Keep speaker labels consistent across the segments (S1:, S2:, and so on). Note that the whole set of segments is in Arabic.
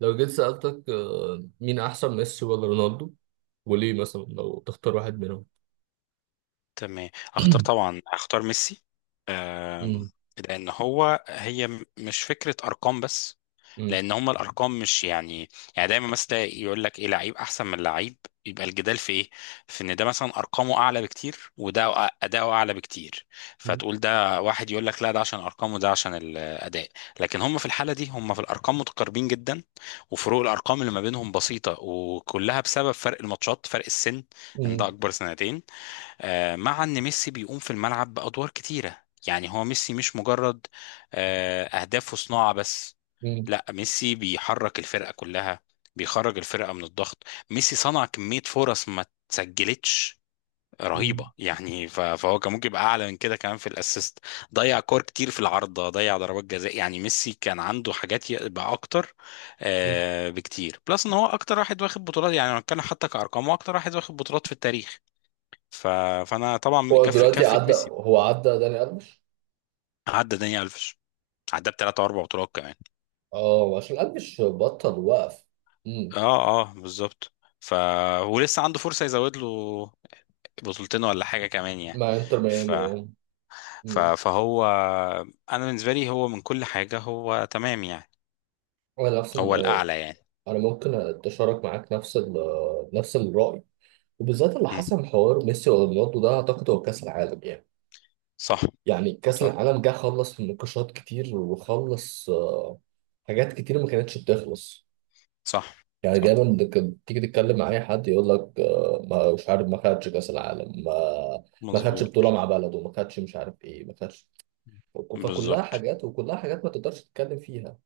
S1: لو جيت سألتك مين أحسن ميسي ولا رونالدو؟ وليه مثلا لو تختار واحد منهم؟
S2: تمام. اختار طبعا اختار ميسي. آم،
S1: مم.
S2: لان هي مش فكره ارقام بس.
S1: مم.
S2: لان هما الارقام مش يعني دايما مثلا تلاقي يقول لك ايه لعيب احسن من لعيب. يبقى الجدال في ايه؟ في ان ده مثلا ارقامه اعلى بكتير وده اداؤه اعلى بكتير.
S1: مم.
S2: فتقول ده واحد يقول لك لا، ده عشان ارقامه وده عشان الاداء. لكن هما في الحاله دي هما في الارقام متقاربين جدا، وفروق الارقام اللي ما بينهم بسيطه، وكلها بسبب فرق الماتشات، فرق السن، ان ده
S1: مم.
S2: اكبر سنتين. مع ان ميسي بيقوم في الملعب بادوار كتيره، يعني هو ميسي مش مجرد اهداف وصناعه بس.
S1: مم.
S2: لا، ميسي بيحرك الفرقه كلها، بيخرج الفرقه من الضغط. ميسي صنع كميه فرص ما تسجلتش رهيبه،
S1: مم.
S2: يعني فهو كان ممكن يبقى اعلى من كده كمان في الاسيست. ضيع كور كتير في العارضه، ضيع ضربات جزاء، يعني ميسي كان عنده حاجات يبقى اكتر بكتير. بلس ان هو اكتر واحد واخد بطولات، يعني لو هنتكلم حتى كارقام هو اكتر واحد واخد بطولات في التاريخ. ف... فانا طبعا
S1: هو دلوقتي
S2: كفه
S1: عدى،
S2: ميسي.
S1: هو عدى داني ألفيش.
S2: عدى داني الفيش، عدى بثلاث اربع بطولات كمان.
S1: اه، عشان ألفيش بطل وقف. مم.
S2: اه، اه، بالظبط. ف ولسه عنده فرصه يزود له بطولتين ولا حاجه كمان يعني.
S1: مع انتر
S2: ف...
S1: ميامي، اه. مم.
S2: فهو انا بالنسبه لي هو من كل حاجه هو تمام يعني،
S1: انا نفس ال...
S2: هو
S1: آه،
S2: الاعلى يعني.
S1: انا ممكن اتشارك معاك نفس ال... آه، نفس الرأي. وبالذات اللي
S2: مم.
S1: حصل حوار ميسي ورونالدو، ده اعتقد هو كأس العالم يعني.
S2: صح،
S1: يعني كأس
S2: صح،
S1: العالم جه خلص نقاشات كتير، وخلص آه، حاجات كتير ما كانتش بتخلص.
S2: صح،
S1: يعني
S2: صح.
S1: دايما كنت تيجي تتكلم مع اي حد يقول لك ما مش عارف، ما خدش كأس العالم، ما ما خدش
S2: مظبوط.
S1: بطولة مع بلده، ما خدش مش عارف ايه، ما خدش. فكلها
S2: بالظبط.
S1: حاجات وكلها حاجات ما تقدرش تتكلم فيها.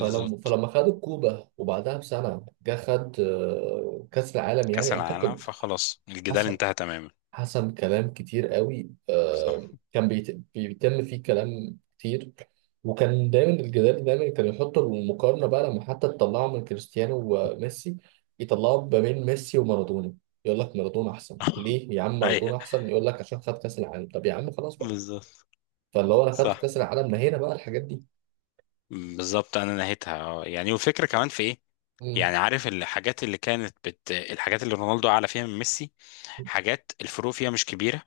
S1: فلما فلما خد الكوبا، وبعدها بسنة جه خد كأس العالم،
S2: كاس
S1: يعني
S2: العالم،
S1: أعتقد.
S2: فخلاص الجدال
S1: حاسس،
S2: انتهى تماما.
S1: حسب كلام كتير قوي،
S2: صح.
S1: كان بيتم فيه كلام كتير. وكان دايما الجدال، دايما كان يحط المقارنة بقى لما حتى تطلعه من كريستيانو وميسي، يطلعوا ما بين ميسي ومارادونا. يقول لك مارادونا احسن ليه؟ يا عم
S2: ايوه،
S1: مارادونا احسن، يقول لك عشان خد كاس العالم. طب يا عم خلاص بقى.
S2: بالظبط.
S1: فاللي هو انا خدت
S2: صح.
S1: كاس العالم، ما هنا بقى الحاجات دي.
S2: بالظبط. انا نهيتها اه يعني، والفكره كمان في ايه،
S1: مم.
S2: يعني عارف الحاجات اللي كانت الحاجات اللي رونالدو اعلى فيها من ميسي، حاجات الفروق فيها مش كبيره.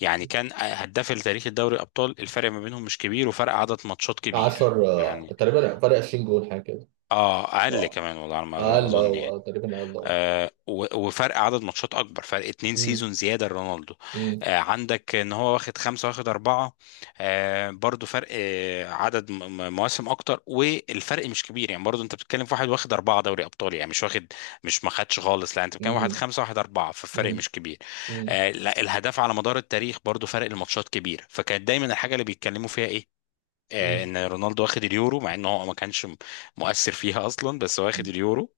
S2: يعني كان هداف التاريخ، الدوري الابطال، الفرق ما بينهم مش كبير، وفرق عدد ماتشات كبير
S1: 10
S2: يعني.
S1: تقريبا، فرق 20 جول حاجه كده.
S2: اه، اقل
S1: آه،
S2: كمان والله على ما
S1: اقل،
S2: اظن
S1: اه،
S2: يعني.
S1: تقريبا اقل، اه.
S2: وفرق عدد ماتشات اكبر، فرق اتنين
S1: مم،
S2: سيزون زياده لرونالدو.
S1: مم،
S2: عندك ان هو واخد خمسه واخد اربعه. برضو فرق عدد مواسم اكتر، والفرق مش كبير يعني. برضو انت بتتكلم في واحد واخد اربعه دوري ابطال يعني، مش واخد، مش ما خدش خالص، لا انت بتتكلم واحد
S1: مم،
S2: خمسه واحد اربعه، فالفرق مش كبير.
S1: مم،
S2: لا، الهداف على مدار التاريخ برضو فرق الماتشات كبير، فكانت دايما الحاجه اللي بيتكلموا فيها ايه؟
S1: مم،
S2: ان رونالدو واخد اليورو، مع انه هو ما كانش مؤثر فيها اصلا، بس هو واخد اليورو،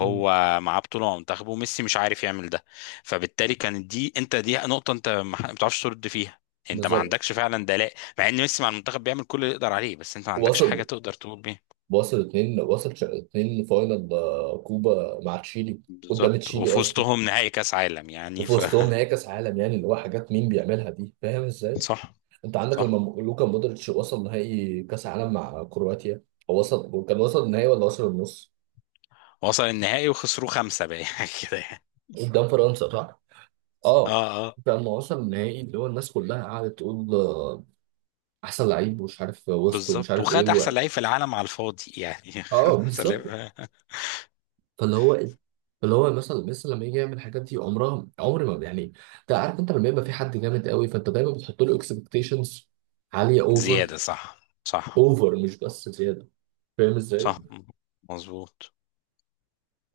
S1: مم.
S2: معاه بطوله مع منتخبه، وميسي مش عارف يعمل ده. فبالتالي كانت دي انت دي نقطه انت ما بتعرفش ترد فيها، انت ما
S1: بالظبط.
S2: عندكش فعلا دلاء، مع ان ميسي مع المنتخب بيعمل كل اللي يقدر عليه، بس انت ما عندكش حاجه
S1: وصل
S2: تقدر تقول بيها.
S1: وصل اتنين، وصل اتنين فاينل كوبا مع تشيلي. قدام
S2: بالظبط،
S1: تشيلي
S2: وفي
S1: قصدي.
S2: وسطهم نهائي كاس عالم يعني.
S1: وفي وسطهم نهائي كاس عالم يعني، اللي هو حاجات مين بيعملها دي، فاهم ازاي؟
S2: صح.
S1: انت عندك لما
S2: صح.
S1: لوكا مودريتش وصل نهائي كاس عالم مع كرواتيا. هو وصل، وكان وصل النهائي ولا وصل النص؟
S2: وصل النهائي وخسروه خمسه بقى يعني كده يعني.
S1: قدام فرنسا صح؟ اه.
S2: اه، اه،
S1: كان وصل النهائي، اللي هو الناس كلها قعدت تقول، احسن لعيب ومش عارف وسط ومش
S2: بالظبط.
S1: عارف ايه.
S2: وخد احسن
S1: و...
S2: لعيب في العالم على الفاضي يعني. خد
S1: اه،
S2: احسن
S1: بالظبط.
S2: لعيب.
S1: فاللي هو، اللي هو مثلا لما يجي يعمل الحاجات دي، عمرها عمر ما يعني. انت عارف، انت لما يبقى في حد جامد قوي، فانت دايما بتحط له اكسبكتيشنز عاليه اوفر،
S2: زيادة، صح. صح.
S1: اوفر مش بس زياده. فاهم ازاي؟
S2: صح. مظبوط.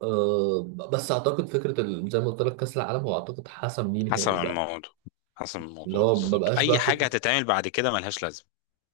S1: أه. بس اعتقد فكره زي ما قلت لك كاس العالم هو اعتقد حسم ليه
S2: حسب
S1: نهائي بقى.
S2: الموضوع. حسب
S1: اللي
S2: الموضوع
S1: هو ما
S2: بالظبط.
S1: بقاش
S2: أي
S1: بقى
S2: حاجة
S1: فكره.
S2: هتتعمل بعد كده ملهاش لازمة.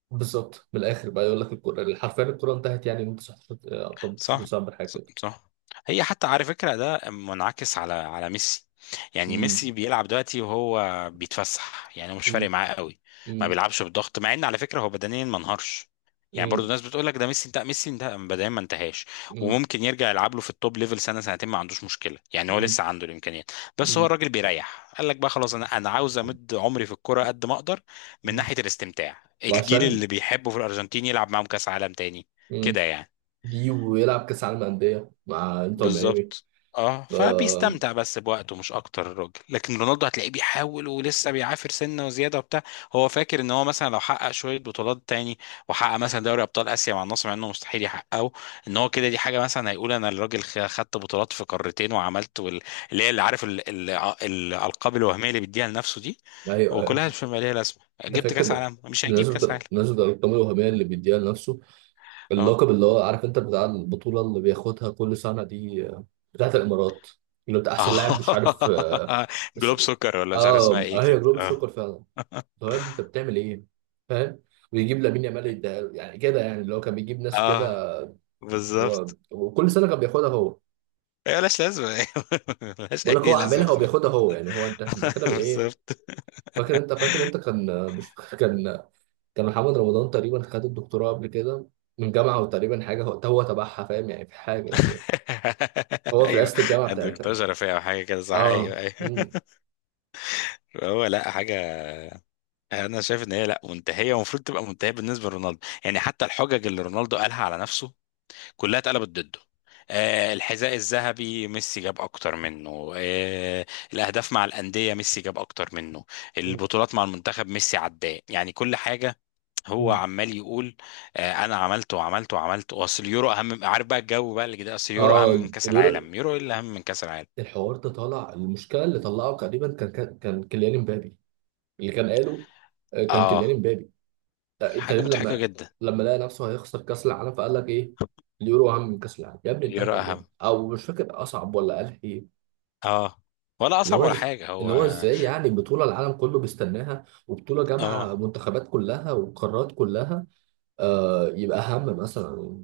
S1: بالظبط، من الاخر بقى، يقول لك الكره حرفيا، الكره انتهت، يعني من 19 18
S2: صح،
S1: ديسمبر حاجه
S2: ص-
S1: كده.
S2: صح هي حتى على فكرة ده منعكس على ميسي. يعني
S1: امم.
S2: ميسي بيلعب دلوقتي وهو بيتفسح، يعني هو مش
S1: امم.
S2: فارق معاه قوي، ما
S1: امم.
S2: بيلعبش بالضغط، مع ان على فكرة هو بدنيا ما انهارش. يعني برضو الناس بتقول لك ده ميسي انتهى، ميسي انتهى، بدنيا ما انتهاش.
S1: امم.
S2: وممكن يرجع يلعب له في التوب ليفل سنة سنتين، ما عندوش مشكلة، يعني هو
S1: امم.
S2: لسه عنده الامكانيات. بس هو الراجل بيريح، قال لك بقى خلاص، انا عاوز امد عمري في الكرة قد ما اقدر، من
S1: امم.
S2: ناحية الاستمتاع، الجيل
S1: وعشان
S2: اللي بيحبه في الارجنتين يلعب معاهم كاس عالم تاني كده يعني.
S1: دي ويلعب كاس عالم انديه مع انتر ميامي.
S2: بالظبط. اه،
S1: ف
S2: فبيستمتع بس بوقته مش اكتر الراجل. لكن رونالدو هتلاقيه بيحاول ولسه بيعافر سنه وزياده وبتاع. هو فاكر ان هو مثلا لو حقق شويه بطولات تاني، وحقق مثلا دوري ابطال اسيا مع النصر، مع انه مستحيل يحققه، ان هو كده دي حاجه مثلا هيقول انا الراجل خدت بطولات في قارتين وعملت اللي هي اللي عارف الالقاب الوهميه اللي بيديها لنفسه دي،
S1: ايوه، ايوه.
S2: وكلها مش ماليه لازمه.
S1: ده
S2: جبت
S1: فاكر
S2: كاس
S1: ده.
S2: عالم؟ مش هيجيب كاس
S1: بالنسبه
S2: عالم.
S1: بالنسبه للارقام الوهميه اللي بيديها لنفسه،
S2: اه.
S1: اللقب اللي هو عارف انت بتاع البطوله اللي بياخدها كل سنه دي، بتاعت الامارات، اللي بتاع احسن لاعب مش عارف، اه.
S2: اه،
S1: اس-
S2: جلوب سكر ولا مش عارف اسمها
S1: اه،
S2: ايه
S1: هي
S2: كده،
S1: جلوبال
S2: اه.
S1: سوكر فعلا. طب يا ابني انت بتعمل ايه؟ فاهم؟ ويجيب لامين يامال يديها له. يعني كده يعني، اللي هو كان بيجيب ناس كده.
S2: اه، بالظبط.
S1: وكل سنه كان بياخدها هو.
S2: هي ملهاش لازمة، أيوة. ملهاش
S1: بقول لك هو
S2: أي لازمة
S1: عاملها
S2: خالص.
S1: وبياخدها هو، يعني هو، انت إحنا كده بالايه؟
S2: بالظبط.
S1: فاكر انت كان، مش كان. كان محمد رمضان تقريبا خد الدكتوراه قبل كده من جامعه، وتقريبا حاجه هو تبعها، فاهم يعني؟ في حاجه يعني هو في
S2: أيوه،
S1: رئاسه الجامعه
S2: الدكتور
S1: بتاعتها.
S2: شرفية أو حاجة كده، صح،
S1: اه.
S2: أيوه، أيوه.
S1: مم.
S2: هو لا حاجة. أنا شايف إن هي لا منتهية ومفروض تبقى منتهية بالنسبة لرونالدو. يعني حتى الحجج اللي رونالدو قالها على نفسه كلها اتقلبت ضده. آه، الحذاء الذهبي ميسي جاب اكتر منه، آه الاهداف مع الانديه ميسي جاب اكتر منه،
S1: مم.
S2: البطولات مع المنتخب ميسي عداه، يعني كل حاجه. هو
S1: مم.
S2: عمال يقول انا عملت وعملت وعملت، واصل اليورو اهم من-، عارف بقى الجو بقى اللي كده، اصل اليورو اهم
S1: اه،
S2: من كاس
S1: اليورو.
S2: العالم؟ يورو ايه اللي اهم من كاس العالم؟
S1: الحوار ده طالع، المشكله اللي طلعه تقريبا كان كيليان امبابي، اللي كان قاله، كان كيليان
S2: اه،
S1: امبابي
S2: حاجه
S1: تقريبا
S2: مضحكه
S1: لما
S2: جدا.
S1: لما لقى نفسه هيخسر كاس العالم، فقال لك ايه، اليورو اهم من كاس العالم. يا ابني
S2: اليورو
S1: انتهبل يا
S2: اهم،
S1: ابني؟ او مش فاكر، اصعب ولا قال ايه.
S2: اه، ولا
S1: اللي
S2: اصعب
S1: هو
S2: ولا حاجه
S1: اللي
S2: هو.
S1: هو ازاي يعني؟ بطولة العالم كله بيستناها، وبطولة جامعة
S2: اه.
S1: منتخبات كلها وقارات كلها، يبقى أهم مثلا،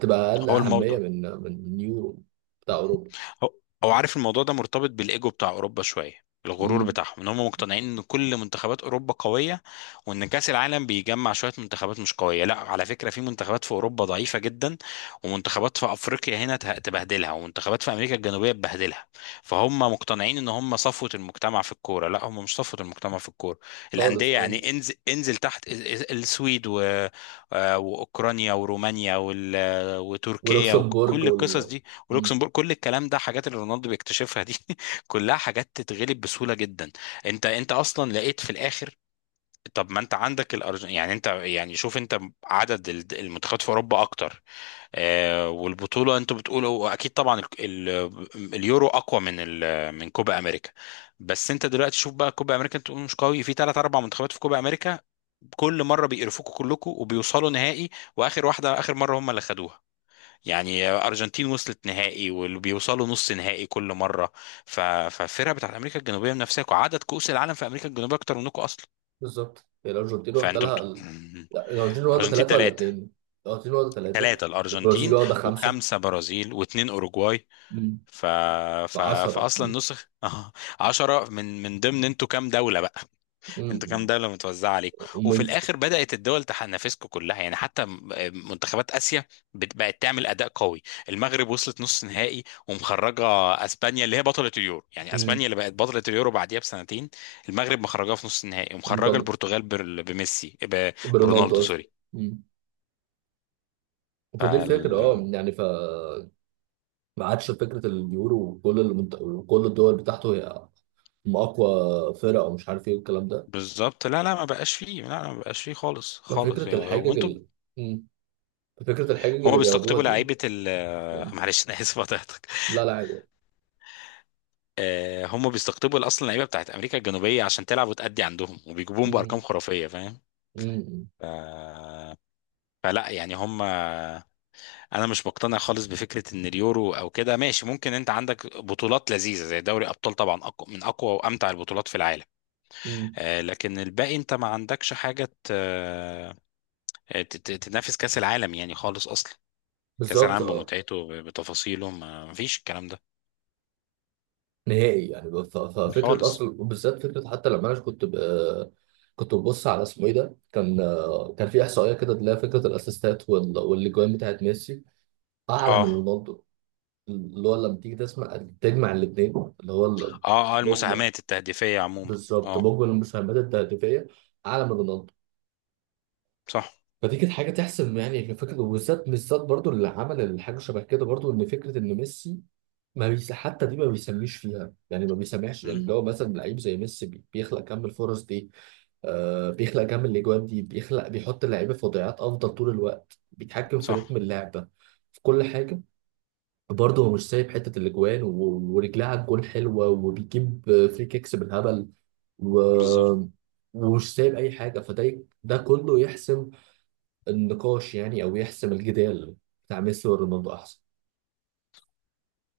S1: تبقى أقل
S2: هو
S1: أهمية
S2: الموضوع،
S1: من اليورو بتاع أوروبا.
S2: هو هو عارف الموضوع ده مرتبط بالايجو بتاع اوروبا شويه، الغرور
S1: امم.
S2: بتاعهم، ان هم مقتنعين ان كل منتخبات اوروبا قويه، وان كاس العالم بيجمع شويه منتخبات مش قويه. لا، على فكره في منتخبات في اوروبا ضعيفه جدا، ومنتخبات في افريقيا هنا تبهدلها، ومنتخبات في امريكا الجنوبيه تبهدلها. فهم مقتنعين ان هم صفوه المجتمع في الكوره. لا، هم مش صفوه المجتمع في الكوره.
S1: خالص،
S2: الانديه
S1: اه.
S2: يعني، انزل انزل تحت السويد و... واوكرانيا ورومانيا وتركيا
S1: ولوكسمبورج
S2: وكل
S1: وال...
S2: القصص دي
S1: امم.
S2: ولوكسمبورغ. كل الكلام ده حاجات اللي رونالدو بيكتشفها دي. كلها حاجات تتغلب بسهولة جدا. انت اصلا لقيت في الاخر، طب ما انت عندك الارجنتين يعني، انت يعني شوف انت عدد المنتخبات في اوروبا اكتر. آه، والبطوله انتوا بتقولوا اكيد طبعا ال ال اليورو اقوى من ال من كوبا امريكا. بس انت دلوقتي شوف بقى كوبا امريكا، انت بتقول مش قوي، في ثلاث اربع منتخبات في كوبا امريكا كل مره بيقرفوكوا كلكوا وبيوصلوا نهائي، واخر واحده اخر مره هم اللي خدوها، يعني ارجنتين وصلت نهائي واللي بيوصلوا نص نهائي كل مره. فالفرقه بتاعت امريكا الجنوبيه من نفسها، وعدد كؤوس العالم في امريكا الجنوبيه اكتر منكم اصلا.
S1: بالظبط، هي الأرجنتين واخدة
S2: فانتوا بت...
S1: لها ال... لا، الأرجنتين واخدة
S2: ارجنتين
S1: ثلاثة ولا
S2: ثلاثه.
S1: اتنين؟ الأرجنتين واخدة ثلاثة،
S2: ثلاثه
S1: البرازيل
S2: الارجنتين،
S1: واخدة خمسة.
S2: وخمسه برازيل، واثنين اوروجواي.
S1: امم.
S2: ف...
S1: في
S2: ف...
S1: 10. امم.
S2: فاصلا نسخ 10 من ضمن انتوا كام دوله بقى. انتوا كام
S1: امم.
S2: دولة متوزعة عليكم، وفي
S1: ومين؟
S2: الآخر بدأت الدول تنافسكم كلها يعني، حتى منتخبات آسيا بقت تعمل أداء قوي. المغرب وصلت نص نهائي ومخرجة أسبانيا اللي هي بطلة اليورو. يعني أسبانيا
S1: امم.
S2: اللي بقت بطلة اليورو بعديها بسنتين المغرب مخرجاها في نص النهائي، ومخرجة البرتغال بميسي
S1: برونالدو
S2: برونالدو.
S1: قصدي.
S2: سوري.
S1: مم. فدي الفكرة،
S2: فال...
S1: اه يعني، ما عادش فكرة اليورو وكل وكل الدول بتاعته، هي هم أقوى فرق أو مش عارف إيه الكلام ده.
S2: بالظبط. لا، لا، ما بقاش فيه، لا، لا، ما بقاش فيه خالص خالص،
S1: ففكرة
S2: يعني هو
S1: الحجج
S2: انتوا
S1: مم. ففكرة الحجج
S2: هما
S1: اللي بياخدوها
S2: بيستقطبوا
S1: دي.
S2: لعيبة
S1: مم.
S2: معلش أنا آسف قطعتك.
S1: لا، لا، عادي.
S2: هم بيستقطبوا اصلا اللعيبه بتاعت امريكا الجنوبيه عشان تلعب وتأدي عندهم، وبيجيبوهم
S1: مم.
S2: بارقام خرافيه، فاهم؟
S1: مم.
S2: ف... فلا يعني هم، انا مش مقتنع خالص بفكره ان اليورو او كده ماشي. ممكن انت عندك بطولات لذيذه زي دوري ابطال، طبعا أقوى من اقوى وامتع البطولات في العالم،
S1: مم.
S2: لكن الباقي انت ما عندكش حاجه ت... آه، ت- ت- تنافس كاس العالم يعني خالص اصلا. كاس
S1: بالظبط،
S2: العالم
S1: اه.
S2: بمتعته بتفاصيله ما فيش الكلام ده
S1: نهائي يعني ففكرة
S2: خالص.
S1: أصلا، وبالذات فكرة، حتى لما أنا كنت كنت ببص على اسمه إيه ده، كان، كان في إحصائية كده اللي هي فكرة الأسيستات والأجوان بتاعت ميسي أعلى من
S2: اه،
S1: رونالدو. اللي هو لما تيجي تسمع تجمع الاثنين اللي هو
S2: اه، اه.
S1: بوجبا،
S2: المساهمات التهديفيه عموما.
S1: بالظبط،
S2: اه،
S1: بوجبا المساهمات التهديفيه اعلى من رونالدو.
S2: صح،
S1: فدي كانت حاجه تحسب يعني، في فكره، وبالذات بالذات برضو اللي عمل الحاجه شبه كده، برضو ان فكره ان ميسي ما بيس حتى دي، ما بيسميش فيها يعني، ما بيسمعش يعني. اللي هو مثلا لعيب زي ميسي، بيخلق كم الفرص دي، بيخلق كم الاجوان دي، بيحط اللعيبه في وضعيات افضل طول الوقت، بيتحكم في
S2: صح،
S1: رتم اللعبه، في كل حاجه. برضه هو مش سايب حته الاجوان ورجلها على الجون حلوه، وبيجيب فري كيكس بالهبل، و...
S2: بالظبط.
S1: ومش سايب اي حاجه. فده ده كله يحسم النقاش يعني، او يحسم الجدال بتاع ميسي ورونالدو احسن.